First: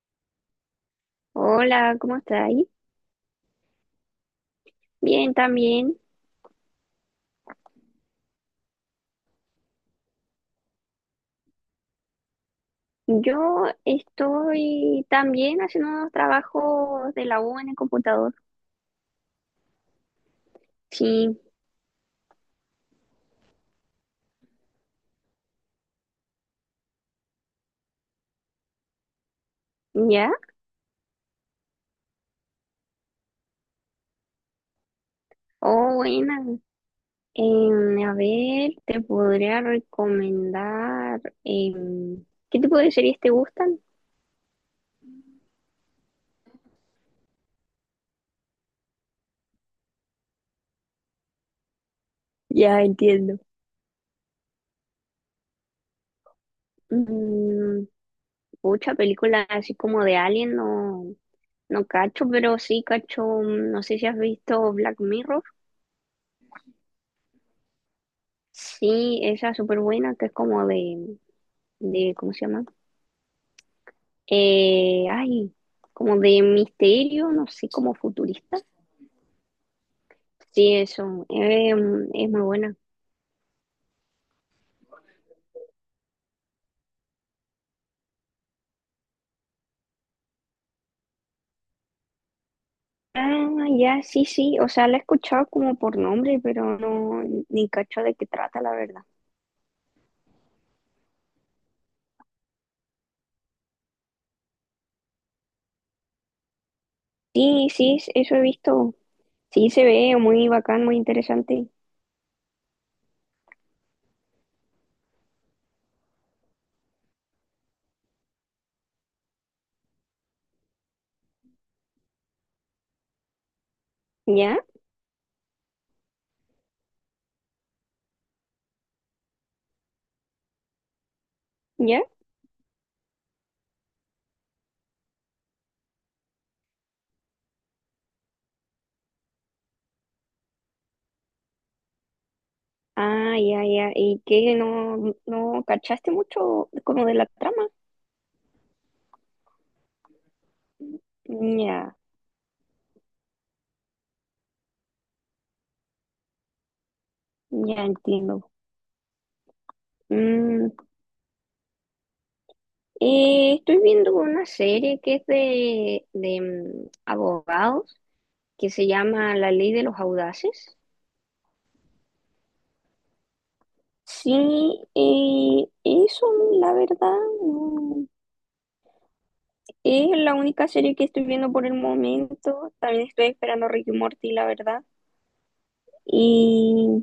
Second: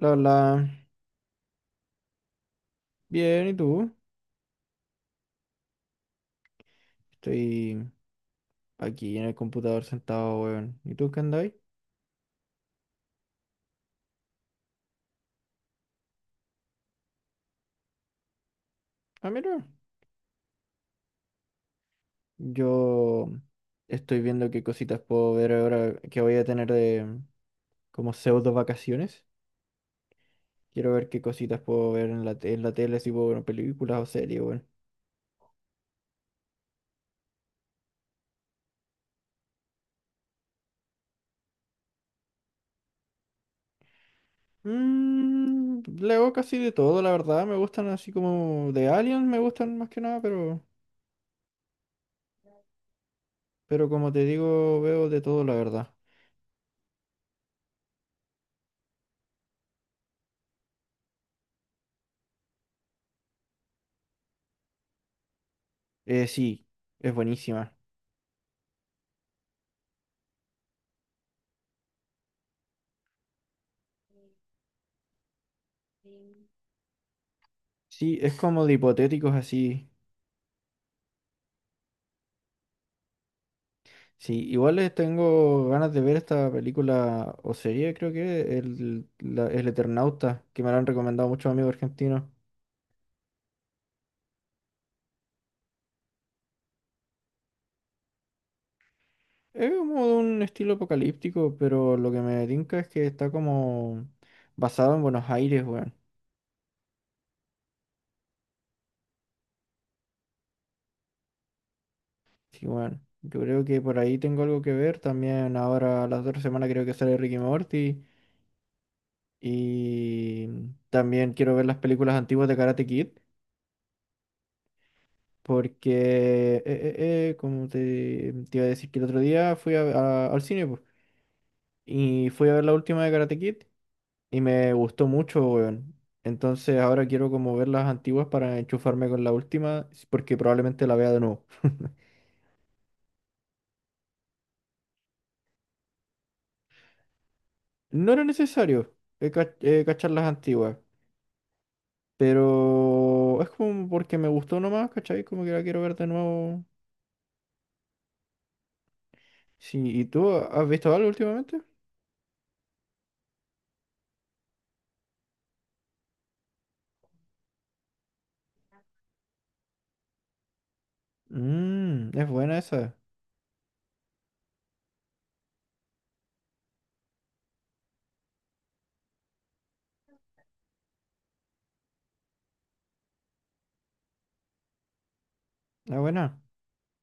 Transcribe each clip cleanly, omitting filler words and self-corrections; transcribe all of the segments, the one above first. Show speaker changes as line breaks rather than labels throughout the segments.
La verdad,
Hola, ¿cómo estáis?
bien, ¿y tú?
Bien, también.
Estoy aquí en el computador sentado, weón. ¿Y tú qué andáis?
Yo estoy también haciendo unos trabajos de la U en el computador.
Ah, mira,
Sí,
yo estoy viendo qué cositas puedo ver ahora que voy a tener de como pseudo vacaciones.
¿ya?
Quiero ver qué cositas puedo ver en la tele, si puedo ver películas o series, weón.
Oh, buena. A ver, te podría recomendar, ¿qué tipo de series te gustan?
Leo casi de todo, la verdad. Me gustan así como de Aliens, me gustan más que nada, pero,
Ya entiendo.
pero como te digo, veo de todo, la verdad.
Mm, mucha película así como de Alien, no, no cacho, pero sí cacho, mm, no sé si has visto Black Mirror.
Sí, es buenísima.
Sí, esa es súper buena, que es como de, ¿cómo se llama? Eh, ay, Como de misterio, no sé, como
Sí, es
futurista.
como de hipotéticos así.
Sí, eso, es muy buena.
Sí, igual les tengo ganas de ver esta película o serie, creo que, El Eternauta, que me la han recomendado muchos amigos argentinos.
Ah, ya, sí, sí, o sea, la he escuchado como por nombre, pero no, ni cacho de qué trata, la verdad.
Es como de un estilo apocalíptico, pero lo que me tinca es que está como basado en Buenos Aires, weón.
Sí, sí, eso he visto. Sí, se ve muy bacán, muy interesante.
Sí, bueno, yo creo que por ahí tengo algo que ver. También ahora, la otra semana creo que sale Ricky Morty. Y también quiero ver las películas antiguas de Karate Kid.
¿Ya?
Porque, como te iba a decir que el otro día al cine, po,
¿Ya?
y fui a ver la última de Karate Kid y me gustó mucho, weón. Entonces ahora quiero como ver las antiguas para enchufarme con la última, porque probablemente la vea de nuevo.
Ah, ya, ya. ¿Y qué? ¿No, no cachaste mucho como de la trama?
No era necesario cachar las antiguas,
Ya,
pero es como porque me gustó nomás, ¿cachai? Como que la quiero ver de nuevo.
ya entiendo.
Sí, ¿y tú has
Mm,
visto algo últimamente?
Estoy viendo una serie que es de abogados que se llama La Ley de los Audaces.
Es buena esa,
Sí, eso la verdad no- es la única serie que estoy viendo por el momento. También estoy esperando Ricky Morty, la verdad.
es buena.
Y,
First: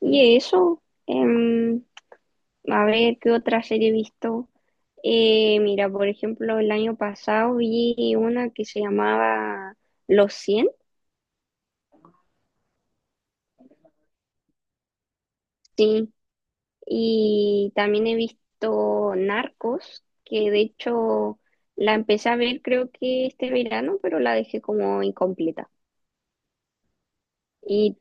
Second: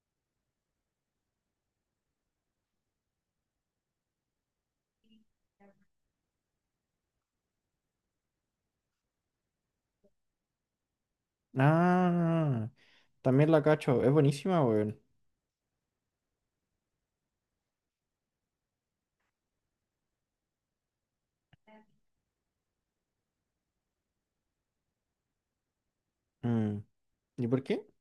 y eso, a ver qué otra serie he visto. Mira, por ejemplo, el año pasado vi una que se llamaba Los cien.
Ah. También la cacho, es buenísima, weón.
Sí, y también he visto Narcos, que de hecho la empecé a ver creo que este verano, pero la dejé como incompleta.
Mm, ¿Y por qué?
Y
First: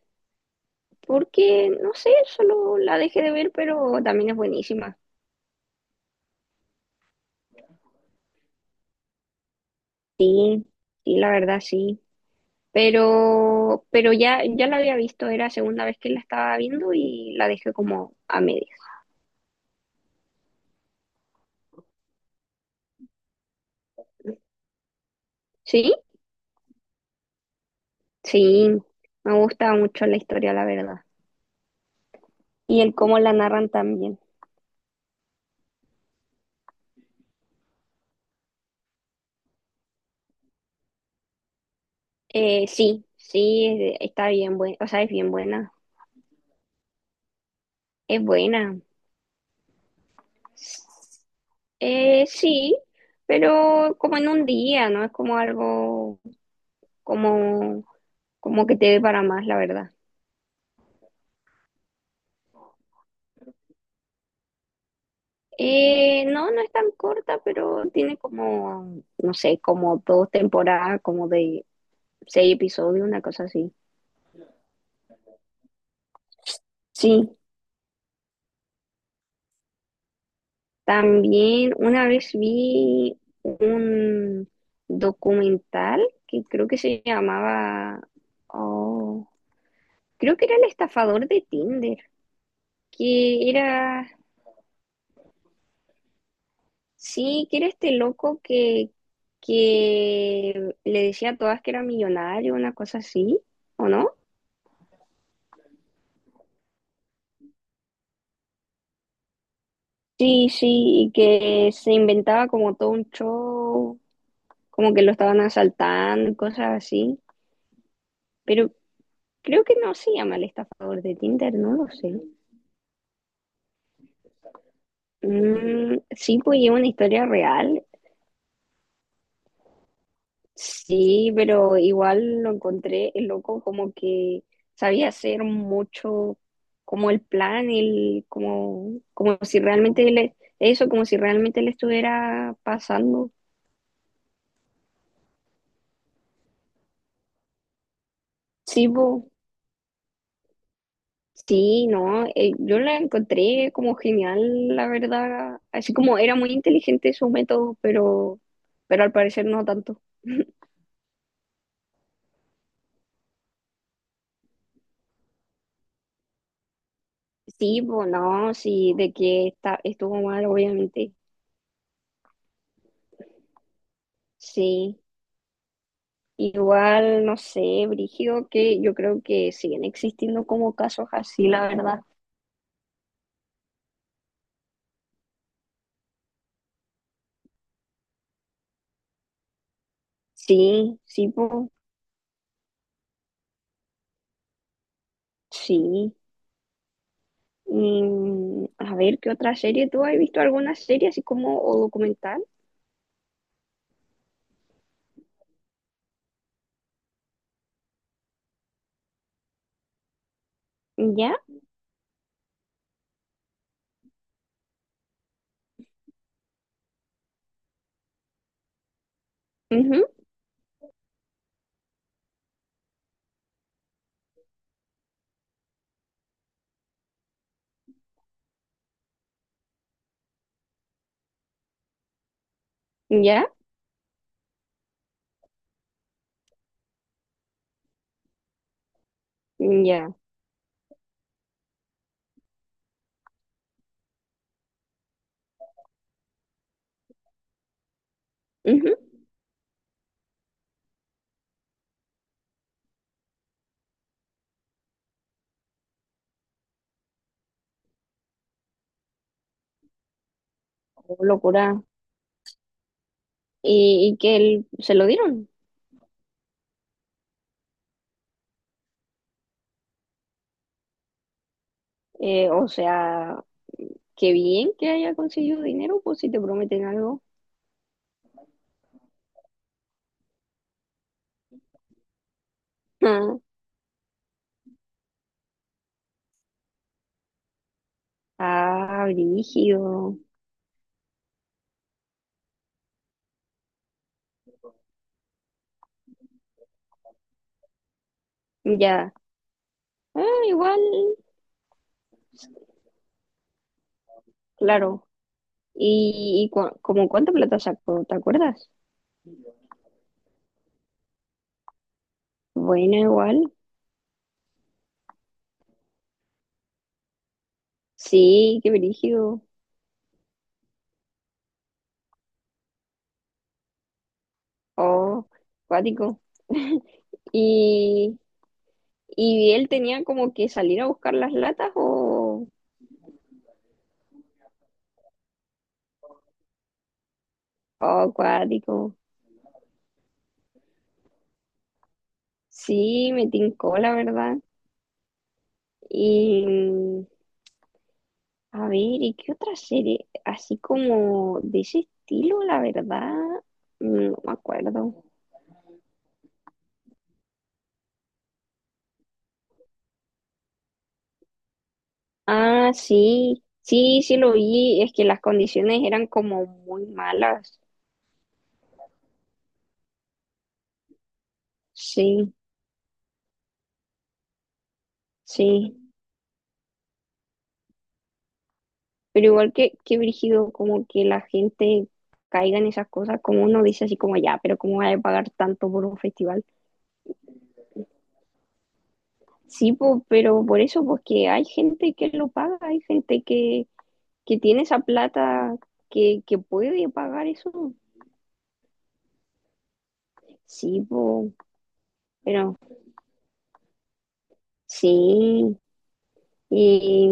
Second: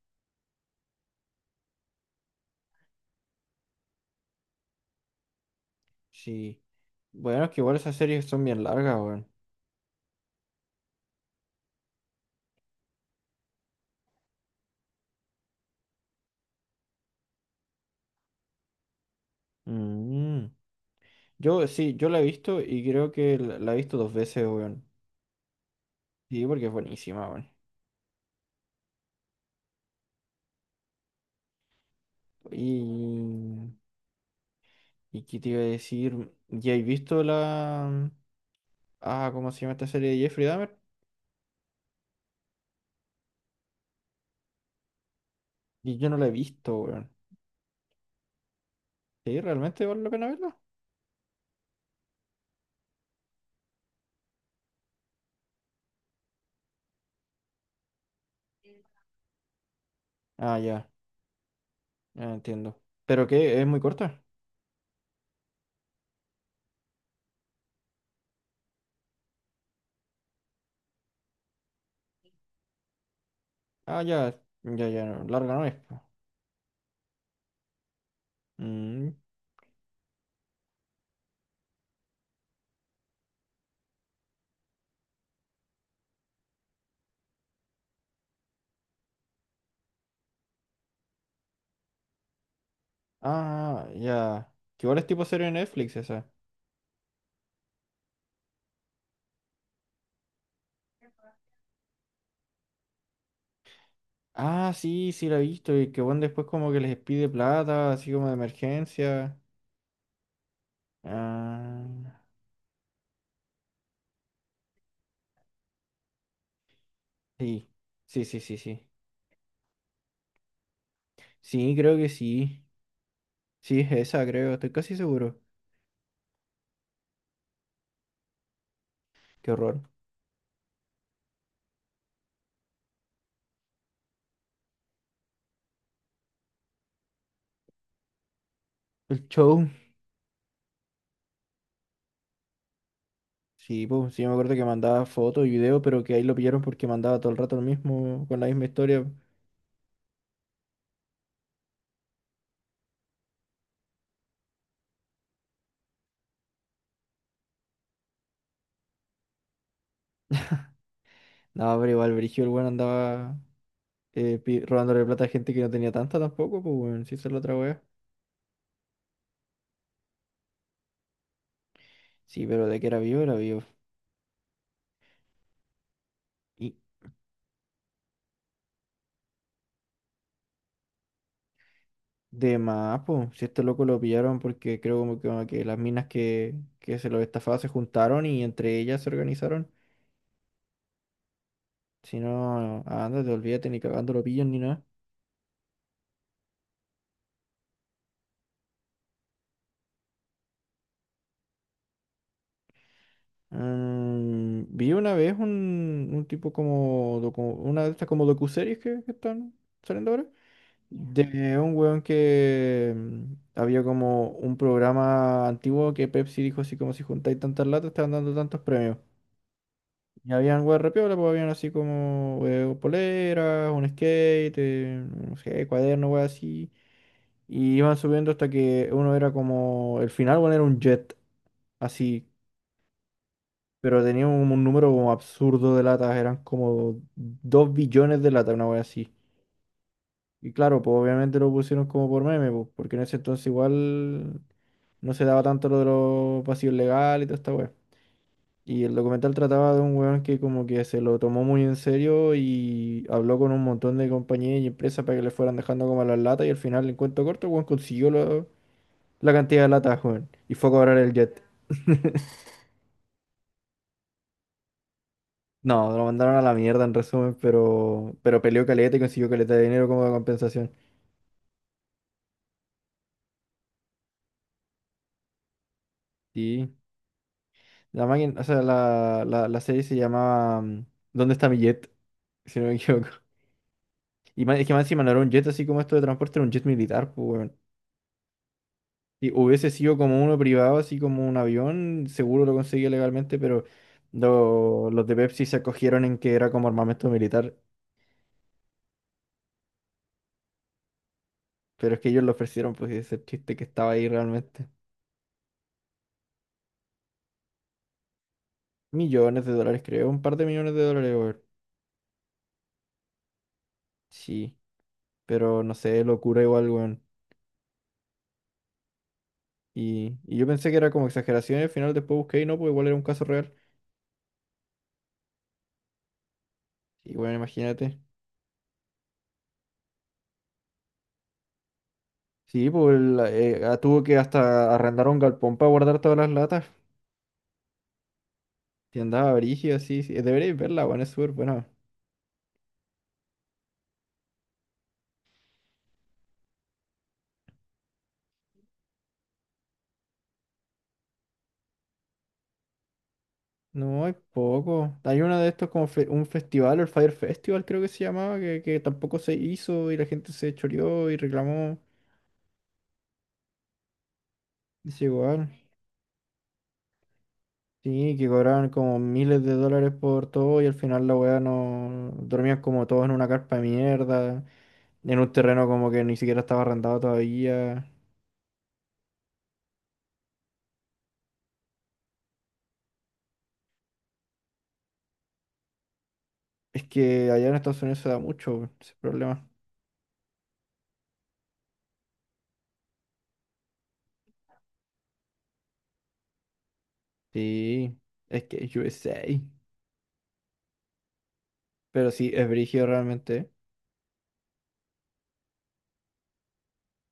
porque, no sé, solo la dejé de ver, pero también es buenísima.
Sí. Bueno, es que igual esas series son bien largas, weón.
Sí, sí, la verdad sí. Pero ya, ya la había visto, era segunda vez que la estaba viendo y la dejé como a medias.
Mm. Yo sí, yo la he visto y creo que la he visto dos veces, weón.
¿Sí?
Sí, porque es buenísima, weón.
Sí, me gusta mucho la historia, la verdad. Y el cómo la narran
Y,
también.
¿y qué te iba a decir? ¿Ya he visto la... Ah, ¿cómo se llama esta serie de Jeffrey Dahmer?
Sí, sí, está bien buena, o sea, es bien buena,
Y yo no la he visto, weón.
es buena.
¿Sí? ¿Realmente vale la pena verla?
Sí, pero como en un día, ¿no? Es como algo como, como que te dé para más, la verdad.
Ah, ya, ya entiendo. ¿Pero qué? ¿Es muy corta?
No, no es tan corta, pero tiene como, no sé, como dos temporadas, como de seis episodios, una cosa así.
Ah, ya, ya, ya, no, larga no es, po.
Sí,
Mm,
también una vez vi un documental que creo que se llamaba, oh, creo que era el estafador de Tinder, que
ah,
era,
ya. Que igual es tipo serie de Netflix esa.
sí, que era este loco que le decía a todas que era millonario, una cosa así, ¿o no?
Ah, sí, sí la he visto. Y que bueno, después como que les pide plata, así como de emergencia.
Sí, sí, y que
Ah,
se inventaba como todo un show, como que lo estaban asaltando, y cosas así,
sí. Sí, sí, sí,
pero
sí.
creo que no se llama el estafador de Tinder, no
Sí,
lo
creo que
sé.
sí. Sí, es esa, creo. Estoy casi seguro.
Mm, sí, pues es una historia real,
Qué horror.
sí, pero igual lo encontré el loco como que sabía hacer mucho como el plan,
El
como si
show.
realmente le, eso, como si realmente le estuviera pasando.
Sí, pues, sí, me acuerdo que mandaba fotos y videos, pero que ahí lo pillaron porque mandaba todo el rato lo mismo, con la misma
Sí,
historia.
pues, sí, no, yo la encontré como genial, la verdad, así como era muy inteligente su método, pero al parecer no tanto.
No, pero igual, Brigio, el weón andaba robándole plata a gente que no tenía tanta tampoco, pues, weón. Sí, esa es la otra weá.
Sí, pues no, sí, estuvo mal, obviamente.
Sí, pero de que era vivo, era vivo.
Sí,
Y
igual, no sé, Brigio, que yo creo que siguen existiendo como casos así, la verdad.
de más, po, si este loco lo pillaron porque creo como que las minas que se lo estafaban se juntaron y entre ellas se organizaron.
Sí, sí, po,
Si no, ah, ándate, olvídate, ni cagando lo pillan ni nada.
sí. Mm, a ver, ¿qué otra serie? ¿Tú has visto alguna serie así como o documental?
Vi una vez un tipo como, una de estas como docuseries que están saliendo ahora.
¿Ya?
De un weón que había como un programa antiguo que Pepsi dijo así como si juntáis tantas latas, te van dando tantos premios. Y habían weas re pues habían así como poleras, un skate, no sé, cuaderno, weas así. Y iban subiendo hasta que uno era como el final. Bueno, era un jet, así.
Ujú. ¿Ya?
Pero tenía un número como absurdo de latas, eran como 2 billones de latas, una wea así.
¿Ya?
Y claro, pues obviamente lo pusieron como por meme, pues, porque en ese entonces igual no se daba tanto lo de los vacíos legales y toda esta wea. Y el
Ujú.
documental trataba de un weón que como que se lo tomó muy en serio y habló con un montón de compañías y empresas para que le fueran dejando como las latas y al final, en cuento corto, el weón consiguió la cantidad de latas, weón. Y fue a cobrar el
Oh,
jet.
locura. Y que él, se lo dieron?
No, lo mandaron a la mierda en resumen, pero peleó caleta y consiguió caleta de dinero como de compensación.
O sea, qué bien que haya conseguido dinero, pues si te
Sí.
prometen algo.
La máquina, o sea, la serie se llamaba ¿dónde está mi jet? Si no me equivoco. Y es que más encima no era un jet así como esto de transporte, era un jet militar, pues, weón.
Ah,
Si hubiese sido
brígido.
como uno privado, así como un avión, seguro lo conseguía legalmente, pero los de Pepsi se acogieron en que era como armamento militar.
Ya. Ah, igual.
Pero es que ellos lo ofrecieron, pues ese es el chiste que estaba ahí realmente.
Claro. Y como cuánta plata sacó? ¿Te acuerdas?
Millones de dólares, creo, un par de millones de dólares, weón.
Bueno, igual.
Sí, pero no sé, locura igual, weón.
Sí, qué brígido.
Y yo pensé que era como exageración y al final después busqué y no, pues igual era un caso real.
Oh, cuático.
Y bueno, imagínate.
¿Y, y él tenía como que salir a buscar las latas o...?
Sí, pues tuvo que hasta arrendar un galpón para guardar todas las latas.
Oh, cuático.
Y andaba brígida, sí, sí. Deberéis verla, weón, es súper buena.
Sí, me tincó, la verdad. Y... mm, A ver, ¿y qué otra serie? Así como de ese estilo, la verdad,
No,
mm,
es
no me
poco.
acuerdo.
Hay uno de estos como un festival, el Fire Festival creo que se llamaba, que tampoco se hizo y la gente se choreó y reclamó.
Ah, sí, sí, sí lo vi, es
Es
que las
igual.
condiciones eran como muy malas,
Sí, que cobraban como miles de dólares por todo y al final la weá no.
sí,
Dormían como todos en una carpa de mierda, en un terreno
sí,
como que ni siquiera estaba arrendado todavía.
pero igual que brígido, como que la gente caiga en esas cosas, como uno dice así como ya, pero ¿cómo va a pagar tanto por un festival?
Es que allá en Estados Unidos se da mucho ese problema.
Sí, po, pero por eso, porque hay gente que lo paga, hay gente que tiene esa plata que puede pagar eso,
Sí, es que es USA.
sí, po,
Pero sí, es
pero
brígido realmente.
sí, y...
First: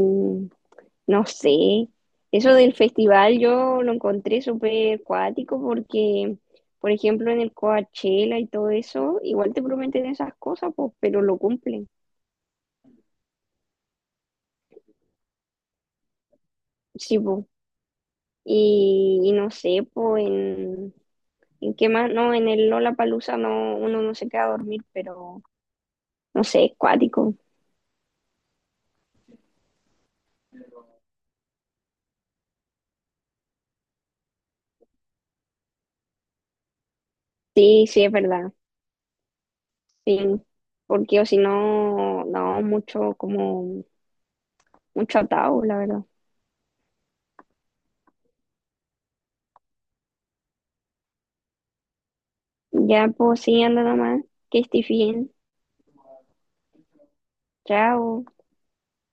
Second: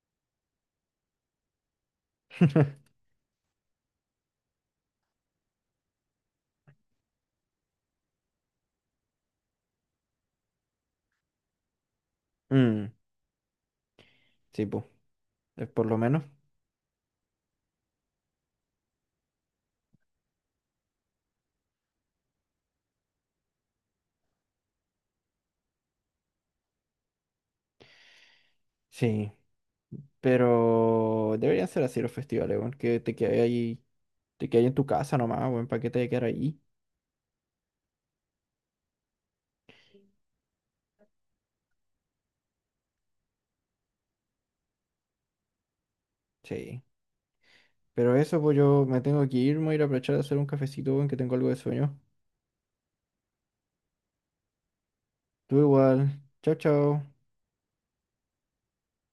No sé, eso del festival yo lo encontré súper cuático porque, por ejemplo, en el Coachella y todo eso, igual te prometen esas cosas, pues, pero lo cumplen.
Mm, sí, pues, es por lo menos.
Sí, pues. Y no sé, pues, en qué más, no, en el Lollapalooza no, uno no se queda a dormir, pero no sé, es cuático.
Sí, pero deberían ser así los festivales, weón, que te quedes ahí, te quedes en tu casa nomás, weón, para que te vayas a quedar ahí.
Sí, sí, es verdad, sí, porque o si no, no, mucho, como, mucho atado, la verdad.
Sí, pero eso, pues yo me tengo que ir, me voy a ir a aprovechar de hacer un cafecito, weón, que tengo algo de sueño.
Ya, pues, sí, anda nomás, que estés bien.
Tú igual, chao, chao.
Chao.